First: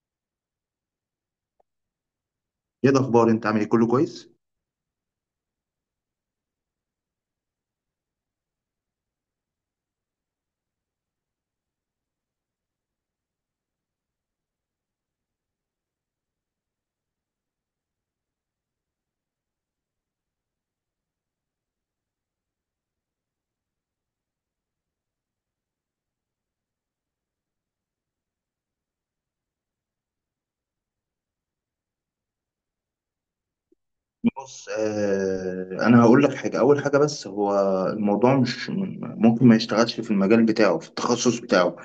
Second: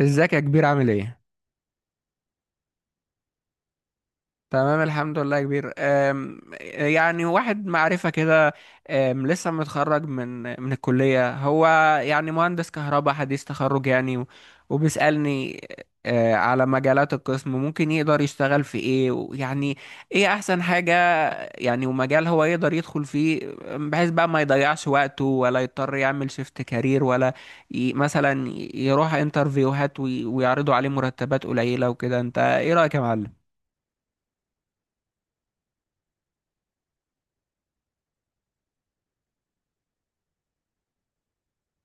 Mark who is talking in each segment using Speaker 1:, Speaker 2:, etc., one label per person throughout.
Speaker 1: ازيك يا كبير؟ عامل ايه؟
Speaker 2: ايه الاخبار؟ انت عامل ايه؟ كله كويس؟
Speaker 1: تمام الحمد لله يا كبير. يعني واحد معرفة كده. لسه متخرج من الكلية. هو يعني مهندس كهرباء حديث تخرج يعني وبيسألني على مجالات القسم ممكن يقدر يشتغل في ايه، ويعني ايه احسن حاجة يعني، ومجال هو يقدر يدخل فيه، بحيث بقى ما يضيعش وقته ولا يضطر يعمل شيفت كارير، ولا مثلا يروح انترفيوهات ويعرضوا عليه مرتبات قليلة وكده. انت ايه رأيك يا معلم؟
Speaker 2: بص، انا هقول لك حاجه. اول حاجه، بس هو الموضوع مش ممكن ما يشتغلش في المجال بتاعه في التخصص بتاعه،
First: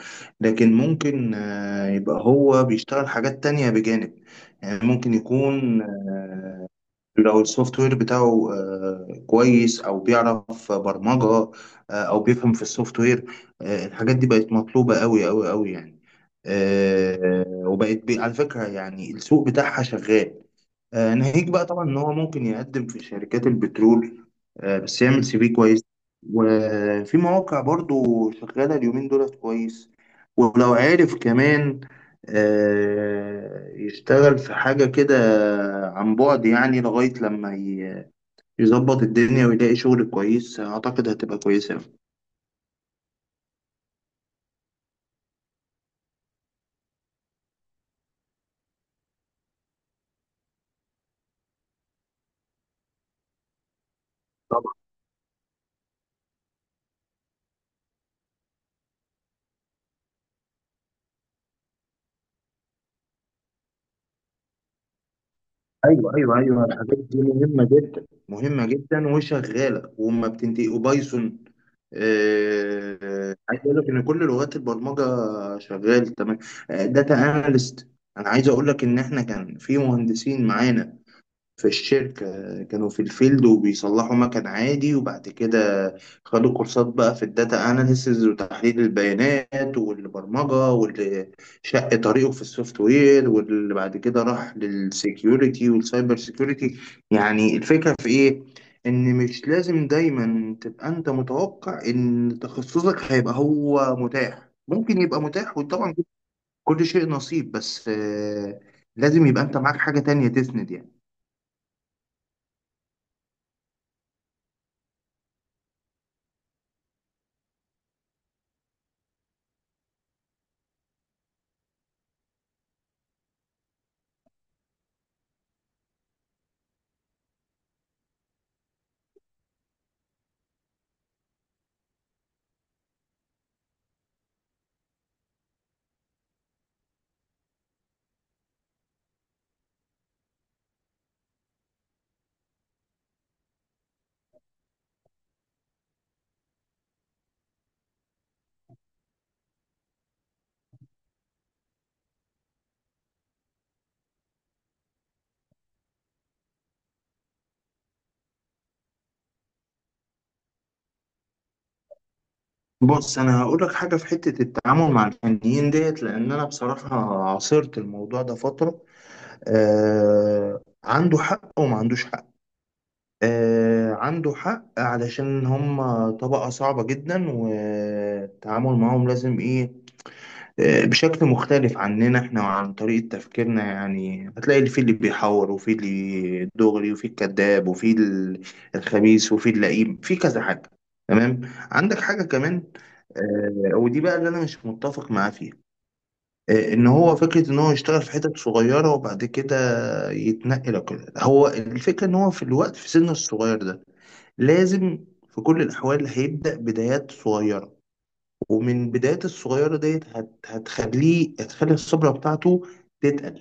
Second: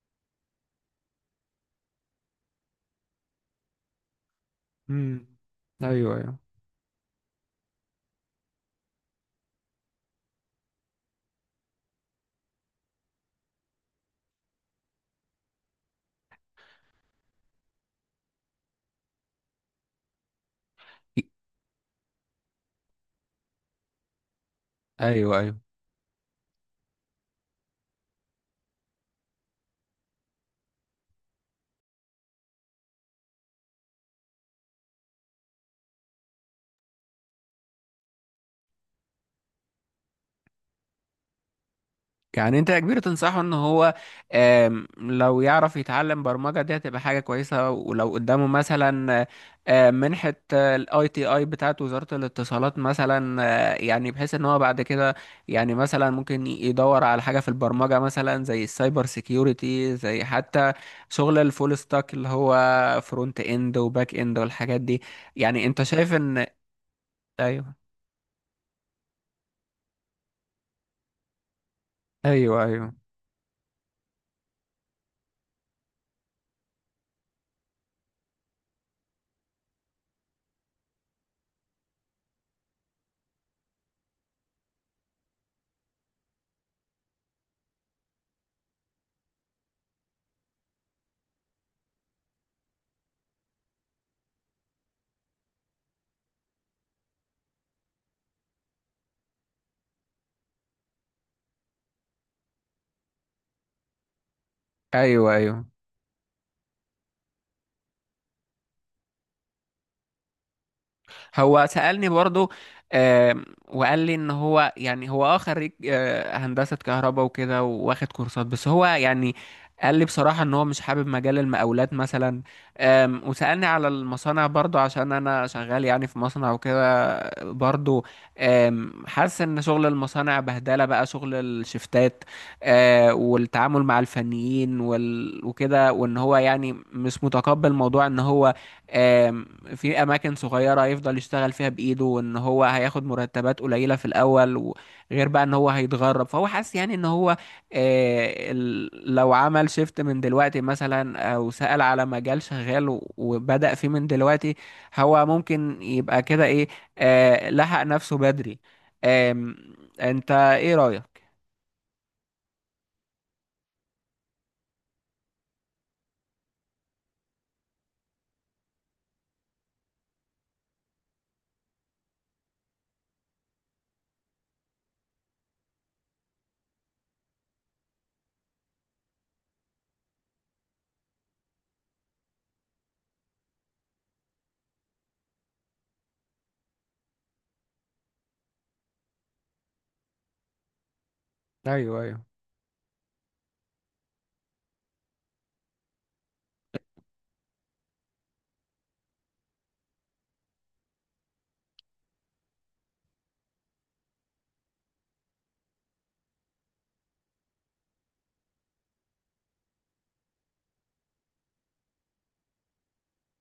Speaker 2: لكن ممكن يبقى هو بيشتغل حاجات تانية بجانب. يعني ممكن
Speaker 1: امم.
Speaker 2: يكون
Speaker 1: ايوه، ايوه.
Speaker 2: لو السوفت وير بتاعه كويس او بيعرف برمجه، او بيفهم في السوفت وير. الحاجات دي بقت مطلوبه قوي قوي قوي يعني. وبقت على فكره يعني السوق بتاعها شغال. ناهيك بقى طبعا ان هو ممكن يقدم في شركات البترول، بس يعمل
Speaker 1: ايوه،
Speaker 2: سي في
Speaker 1: ايوه.
Speaker 2: كويس. وفي مواقع برضو شغاله اليومين دولت كويس. ولو عارف كمان يشتغل في حاجه كده عن بعد، يعني لغايه لما يظبط الدنيا ويلاقي شغل كويس، اعتقد هتبقى كويسه
Speaker 1: يعني انت يا كبير تنصحه ان هو، لو يعرف يتعلم برمجه دي هتبقى حاجه كويسه. ولو قدامه مثلا منحه الاي تي اي بتاعت وزاره الاتصالات مثلا، يعني بحيث ان هو
Speaker 2: أوي.
Speaker 1: بعد كده، يعني مثلا ممكن يدور على حاجه في البرمجه مثلا، زي السايبر سيكيورتي، زي حتى شغل الفول ستاك اللي هو فرونت اند وباك اند والحاجات دي. يعني انت شايف
Speaker 2: ايوه ايوه
Speaker 1: ان...
Speaker 2: ايوه، الحاجات دي مهمه
Speaker 1: ايوه،
Speaker 2: جدا، مهمه جدا، وشغاله وما بتنتهي. وبايثون،
Speaker 1: ايوه، ايوه،
Speaker 2: عايز اقول لك ان كل لغات البرمجه شغال تمام. داتا اناليست، انا عايز اقول لك ان احنا كان في مهندسين معانا في الشركة كانوا في الفيلد وبيصلحوا مكن عادي، وبعد كده خدوا كورسات بقى في الداتا اناليسز وتحليل البيانات والبرمجة، واللي شق طريقه في السوفت وير، واللي بعد كده راح للسيكيورتي والسايبر سيكيورتي. يعني الفكرة في ايه؟ ان مش لازم دايما تبقى انت متوقع ان تخصصك هيبقى هو متاح. ممكن يبقى
Speaker 1: ايوه،
Speaker 2: متاح،
Speaker 1: ايوه.
Speaker 2: وطبعا كل شيء نصيب، بس لازم يبقى انت معاك حاجة تانية تسند يعني.
Speaker 1: هو سألني برضو. وقال لي ان هو، يعني هو خريج هندسة كهرباء وكده، واخد كورسات. بس هو يعني قال لي بصراحة ان هو مش حابب مجال المقاولات مثلا. وسألني على المصانع برضو، عشان انا شغال يعني في مصنع وكده برضو. حاسس ان شغل المصانع بهدلة بقى، شغل الشفتات والتعامل مع الفنيين وكده. وان هو يعني مش متقبل موضوع ان هو آم، في اماكن صغيره يفضل يشتغل فيها بايده، وان هو هياخد مرتبات قليله في الاول، وغير بقى ان هو هيتغرب. فهو حاسس يعني ان هو لو عمل شيفت من دلوقتي مثلا، او سأل على مجال شغال وبدأ فيه من دلوقتي، هو ممكن يبقى كده ايه، لحق نفسه بدري. آم، انت ايه رأيك؟
Speaker 2: بص، انا هقول لك حاجه في حته التعامل مع الفنيين ديت، لان انا بصراحه عاصرت الموضوع ده فتره. آه، عنده حق وما عندوش حق. آه، عنده حق علشان هم طبقه صعبه جدا، والتعامل معاهم لازم ايه؟ بشكل مختلف عننا احنا وعن طريقة تفكيرنا. يعني هتلاقي اللي فيه، اللي بيحور، وفي اللي دغري، وفي الكذاب، وفي الخبيث، وفي اللئيم، في كذا حاجة. تمام؟ عندك
Speaker 1: ايوه،
Speaker 2: حاجة
Speaker 1: ايوه،
Speaker 2: كمان، ودي بقى اللي انا مش متفق معاه فيها. ان هو فكرة ان هو يشتغل في حتت صغيرة وبعد كده يتنقل وكده. هو الفكرة ان هو في الوقت في سنه الصغير ده لازم في كل الاحوال هيبدأ بدايات صغيرة، ومن بدايات الصغيرة ديت هتخليه، هتخلي الخبرة بتاعته تتقل.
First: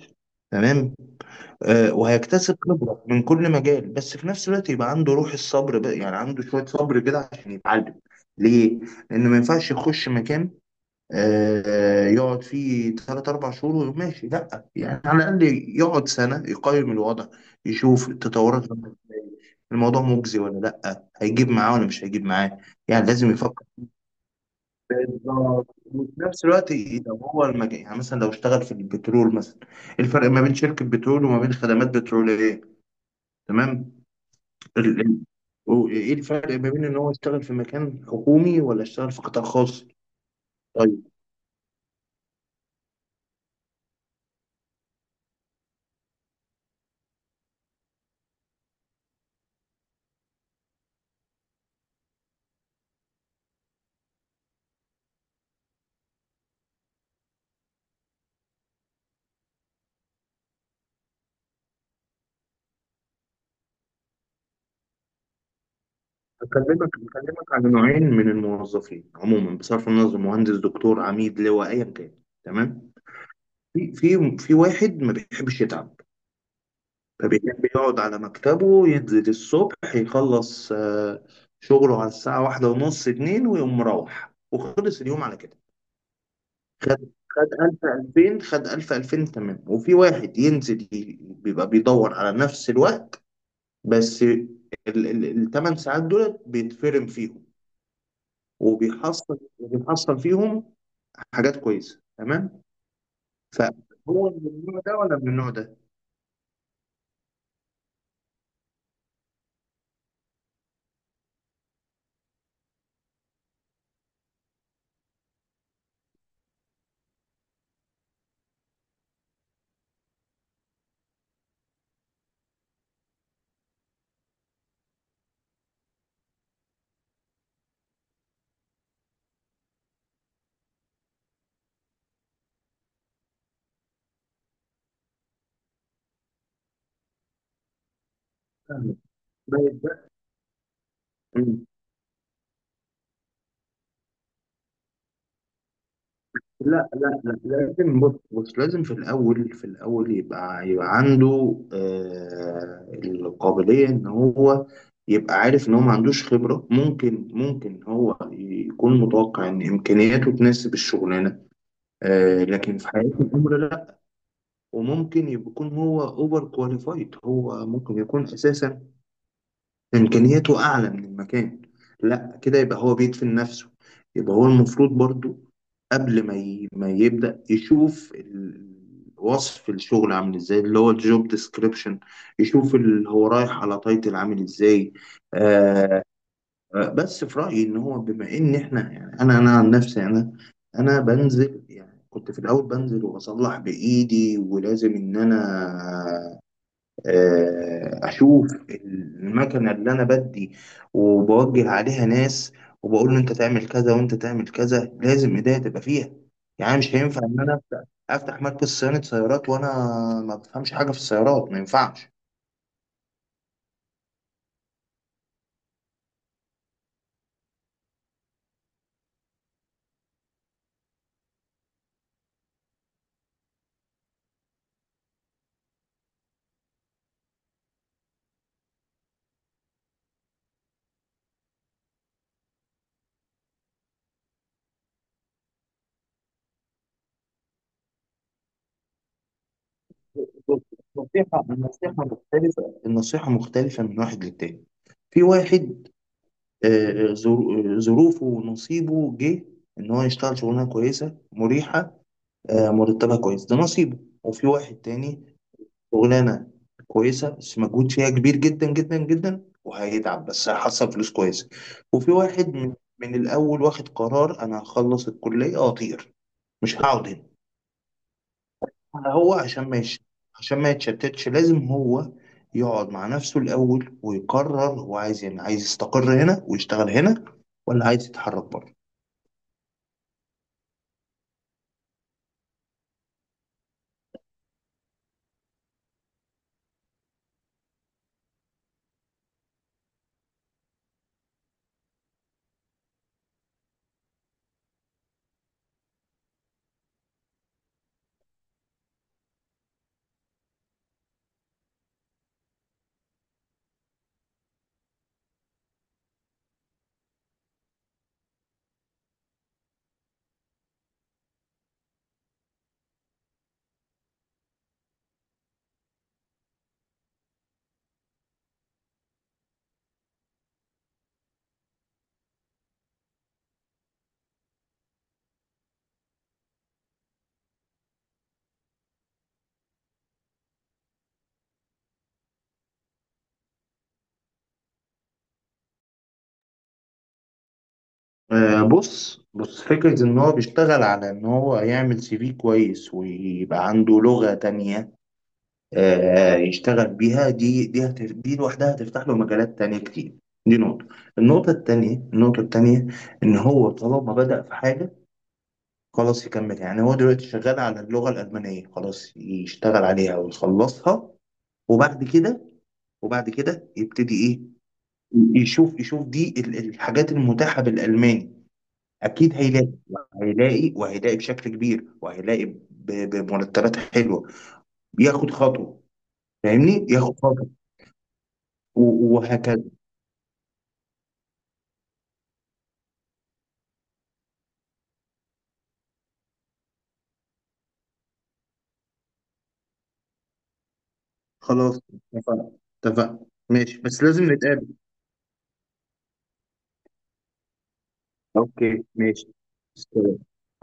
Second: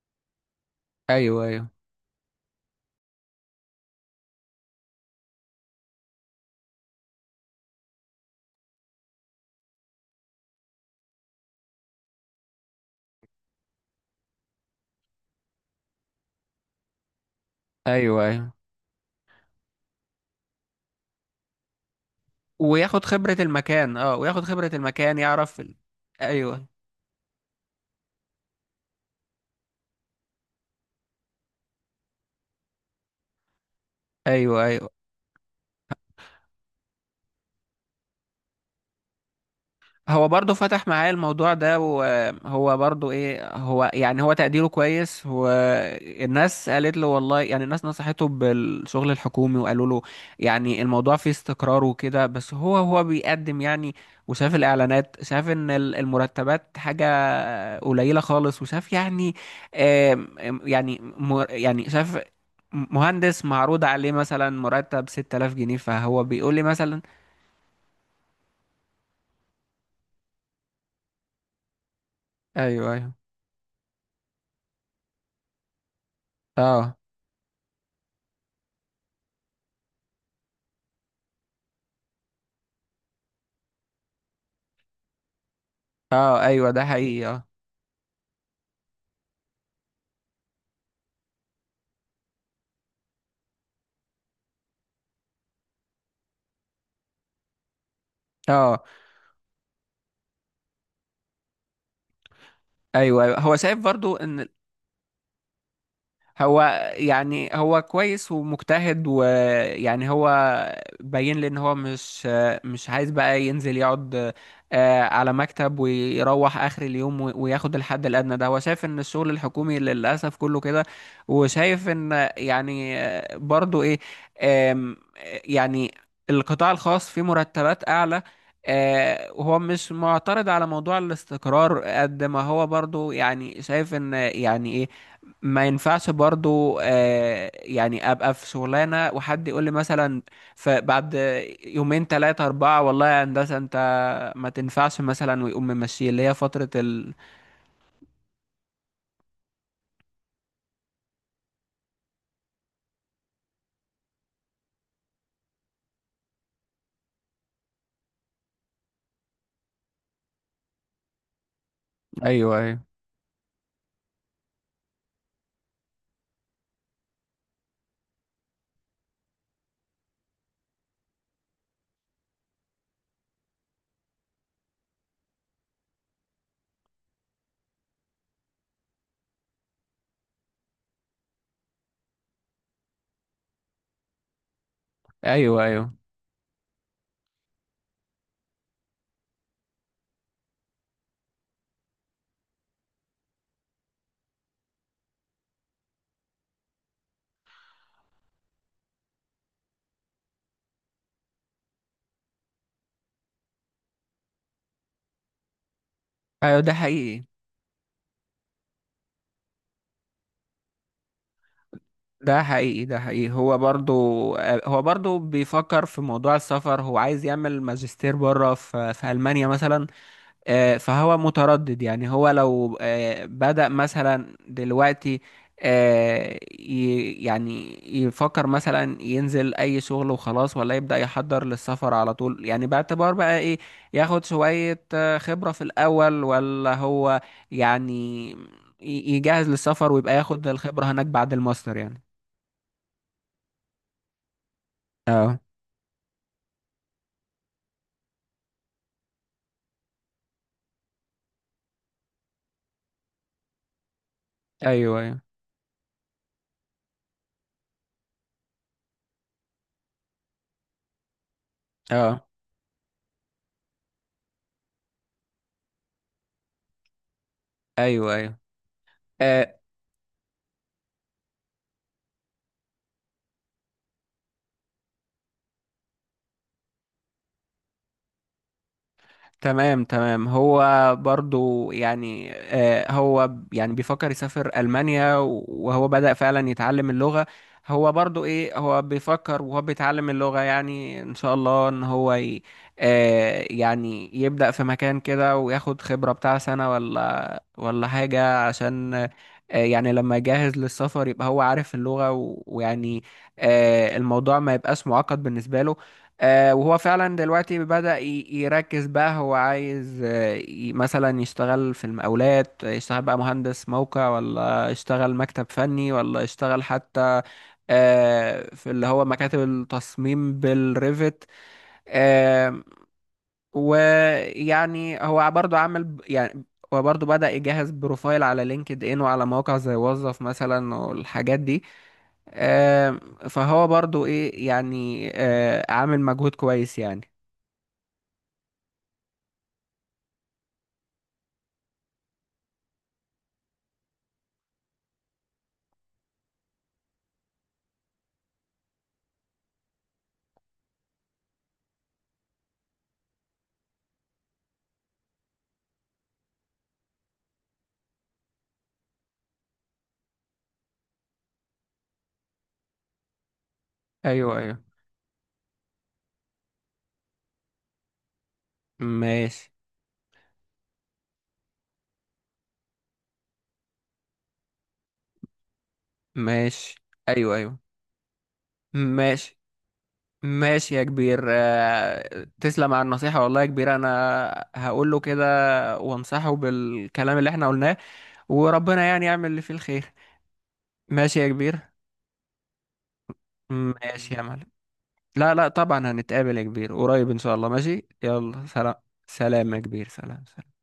Speaker 2: تمام؟
Speaker 1: ايوه، ايوه،
Speaker 2: آه، وهيكتسب خبرة من كل مجال، بس في نفس الوقت يبقى عنده روح الصبر بقى، يعني عنده شوية صبر كده عشان يتعلم. ليه؟ لأنه ما ينفعش يخش مكان يقعد فيه تلات أربع شهور ويقوم ماشي. لأ، يعني على الأقل يقعد سنة يقيم الوضع، يشوف
Speaker 1: ايوه، ايوه.
Speaker 2: التطورات، الموضوع مجزي ولا لأ، هيجيب معاه ولا مش هيجيب معاه.
Speaker 1: وياخد
Speaker 2: يعني لازم
Speaker 1: خبرة
Speaker 2: يفكر
Speaker 1: المكان، وياخد خبرة المكان يعرف
Speaker 2: بالظبط. وفي نفس
Speaker 1: ايوه،
Speaker 2: الوقت لو هو المجال، يعني مثلا لو اشتغل في البترول مثلا، الفرق ما بين شركة بترول وما بين خدمات بترولية. تمام؟
Speaker 1: ايوه، ايوه.
Speaker 2: ال- ال- ايه الفرق ما بين ان هو يشتغل في مكان حكومي ولا يشتغل في قطاع خاص؟
Speaker 1: هو برضه فتح
Speaker 2: طيب،
Speaker 1: معايا الموضوع ده، وهو برضه ايه، هو يعني هو تقديره كويس، والناس قالت له والله، يعني الناس نصحته بالشغل الحكومي، وقالوا له يعني الموضوع فيه استقرار وكده. بس هو، هو بيقدم يعني، وشاف الاعلانات، شاف ان المرتبات حاجة قليلة خالص. وشاف يعني آم، آم، يعني يعني شاف مهندس معروض عليه مثلا مرتب 6000 جنيه، فهو بيقول لي
Speaker 2: بكلمك،
Speaker 1: مثلا.
Speaker 2: بكلمك على نوعين من الموظفين عموما، بصرف النظر مهندس، دكتور، عميد، لواء، ايا كان. تمام؟
Speaker 1: ايوه، ايوه.
Speaker 2: في واحد ما بيحبش يتعب،
Speaker 1: اه،
Speaker 2: فبيحب يقعد على مكتبه، ينزل الصبح يخلص شغله على الساعة واحدة ونص اتنين ويقوم مروح وخلص اليوم على كده.
Speaker 1: اه، ايوه، ده
Speaker 2: خد
Speaker 1: حقيقي، اه،
Speaker 2: خد ألف، ألفين، خد ألف، ألفين، تمام. وفي واحد ينزل، بيبقى بيدور على نفس الوقت، بس الثمان ساعات دول بيتفرم فيهم،
Speaker 1: اه،
Speaker 2: وبيحصل، وبيحصل فيهم حاجات كويسة. تمام؟
Speaker 1: ايوه، ايوه. هو شايف برضو
Speaker 2: فهو
Speaker 1: ان
Speaker 2: من النوع ده ولا من النوع ده؟
Speaker 1: هو، يعني هو كويس ومجتهد، ويعني هو باين لي ان هو مش عايز بقى ينزل يقعد على مكتب، ويروح اخر اليوم وياخد الحد الادنى. ده هو شايف ان الشغل الحكومي للاسف كله كده. وشايف ان يعني برضو ايه، آم، يعني القطاع الخاص فيه مرتبات اعلى. وهو مش معترض على موضوع الاستقرار قد ما هو برضو، يعني شايف ان يعني إيه، ما ينفعش برضو يعني ابقى في
Speaker 2: فاهمك.
Speaker 1: شغلانه، وحد يقول لي
Speaker 2: بس-
Speaker 1: مثلا فبعد يومين، ثلاثه، اربعه، والله يا هندسه انت ما تنفعش مثلا، ويقوم ممشي، اللي هي فتره
Speaker 2: لا
Speaker 1: ال...
Speaker 2: لا لا، لازم، بص بص، لازم في الأول، في الأول يبقى، يبقى عنده القابلية إن هو يبقى عارف إن هو ما عندوش خبرة. ممكن، ممكن هو يكون متوقع إن إمكانياته تناسب الشغلانة، آه،
Speaker 1: ايوه،
Speaker 2: لكن
Speaker 1: ايوه،
Speaker 2: في حياة الأمر لا. وممكن يكون هو أوفر كواليفايد، هو ممكن يكون أساسا إمكانياته أعلى من المكان. لا، كده يبقى هو بيدفن نفسه. يبقى هو المفروض برضو قبل ما يبدأ، يشوف وصف الشغل عامل ازاي، اللي هو الجوب ديسكريبشن، يشوف اللي هو رايح على تايتل عامل ازاي.
Speaker 1: ايوه، ايوه،
Speaker 2: آه بس في رأيي ان هو بما ان احنا، يعني انا عن نفسي، انا بنزل، يعني كنت في الاول بنزل واصلح بايدي، ولازم ان انا اشوف المكنه اللي انا بدي، وبوجه عليها ناس، وبقول له انت تعمل كذا وانت تعمل كذا. لازم ايديا تبقى فيها.
Speaker 1: ايوه، ده
Speaker 2: يعني مش هينفع
Speaker 1: حقيقي،
Speaker 2: ان انا افتح مركز صيانه سيارات وانا ما بفهمش حاجه في السيارات. ما ينفعش.
Speaker 1: ده حقيقي. ده حقيقي. هو برضو هو برضو بيفكر في موضوع السفر. هو عايز يعمل ماجستير بره في المانيا مثلا. فهو متردد. يعني هو لو بدأ مثلا دلوقتي، يعني يفكر مثلا ينزل أي شغل وخلاص، ولا يبدأ يحضر للسفر على طول، يعني باعتبار بقى إيه، ياخد شوية خبرة في الأول، ولا هو يعني يجهز للسفر ويبقى ياخد الخبرة هناك بعد
Speaker 2: النصيحه،
Speaker 1: الماستر
Speaker 2: النصيحه
Speaker 1: يعني.
Speaker 2: مختلفه، النصيحه مختلفه من واحد للتاني. في
Speaker 1: اه،
Speaker 2: واحد ظروفه ونصيبه جه ان هو يشتغل شغلانه كويسه مريحه، مرتبها كويس، ده نصيبه. وفي واحد
Speaker 1: ايوه، ايوه.
Speaker 2: تاني شغلانه كويسه بس مجهود فيها كبير جدا جدا جدا، وهيتعب بس هيحصل فلوس كويسه. وفي
Speaker 1: اه،
Speaker 2: واحد من من الاول واخد قرار: انا هخلص الكليه واطير، مش هقعد هنا.
Speaker 1: ايوه، ايوه.
Speaker 2: أنا هو
Speaker 1: آه،
Speaker 2: عشان ما يش... عشان ما يتشتتش لازم هو يقعد مع نفسه الاول ويقرر، هو عايز، يعني عايز يستقر هنا ويشتغل هنا، ولا عايز يتحرك بره.
Speaker 1: تمام، تمام. هو برضو يعني هو يعني بيفكر يسافر ألمانيا، وهو بدأ فعلا يتعلم اللغة. هو برضو ايه، هو بيفكر وهو بيتعلم اللغة. يعني ان شاء الله ان هو يعني يبدأ في مكان كده، وياخد خبرة بتاع سنة، ولا حاجة، عشان يعني لما يجهز للسفر يبقى هو عارف اللغة، ويعني الموضوع ما يبقاش معقد بالنسبة له. وهو فعلا دلوقتي بدأ يركز، بقى هو عايز مثلا يشتغل في المقاولات، يشتغل بقى مهندس موقع، ولا يشتغل مكتب فني، ولا يشتغل حتى في اللي هو مكاتب التصميم بالريفت. آه، ويعني هو برضه عامل يعني هو برضه بدأ يجهز بروفايل على لينكد ان، وعلى مواقع زي وظف مثلا والحاجات دي. آه، فهو برضه ايه، يعني عامل مجهود كويس يعني.
Speaker 2: بص بص، فكرة إن هو بيشتغل على إن هو يعمل سي في كويس، ويبقى عنده لغة تانية يشتغل بيها، دي، دي لوحدها هتفتح له مجالات تانية كتير. دي نقطة. النقطة التانية، النقطة التانية، إن هو طالما بدأ في حاجة خلاص يكمل. يعني هو دلوقتي شغال على اللغة الألمانية، خلاص يشتغل عليها ويخلصها، وبعد كده، وبعد كده يبتدي
Speaker 1: ايوه،
Speaker 2: إيه،
Speaker 1: ايوه،
Speaker 2: يشوف، يشوف دي الحاجات المتاحة بالألماني. أكيد
Speaker 1: ماشي،
Speaker 2: هيلاقي، هيلاقي، وهيلاقي بشكل كبير، وهيلاقي بمرتبات حلوة. بياخد خطوة،
Speaker 1: ماشي.
Speaker 2: فاهمني، ياخد
Speaker 1: ايوه،
Speaker 2: خطوة،
Speaker 1: ايوه،
Speaker 2: و-
Speaker 1: ماشي،
Speaker 2: وهكذا.
Speaker 1: ماشي يا كبير. تسلم على النصيحة والله يا كبير. انا هقول له كده، وانصحه بالكلام اللي احنا قلناه، وربنا يعني يعمل اللي فيه الخير. ماشي يا كبير.
Speaker 2: خلاص، اتفقنا، اتفقنا، ماشي، بس
Speaker 1: ماشي يا
Speaker 2: لازم
Speaker 1: معلم.
Speaker 2: نتقابل.
Speaker 1: لا، لا، طبعا هنتقابل يا كبير قريب ان شاء الله. ماشي، يلا
Speaker 2: اوكي،
Speaker 1: سلام.
Speaker 2: ماشي،
Speaker 1: سلام يا كبير، سلام،
Speaker 2: سلام.
Speaker 1: سلام.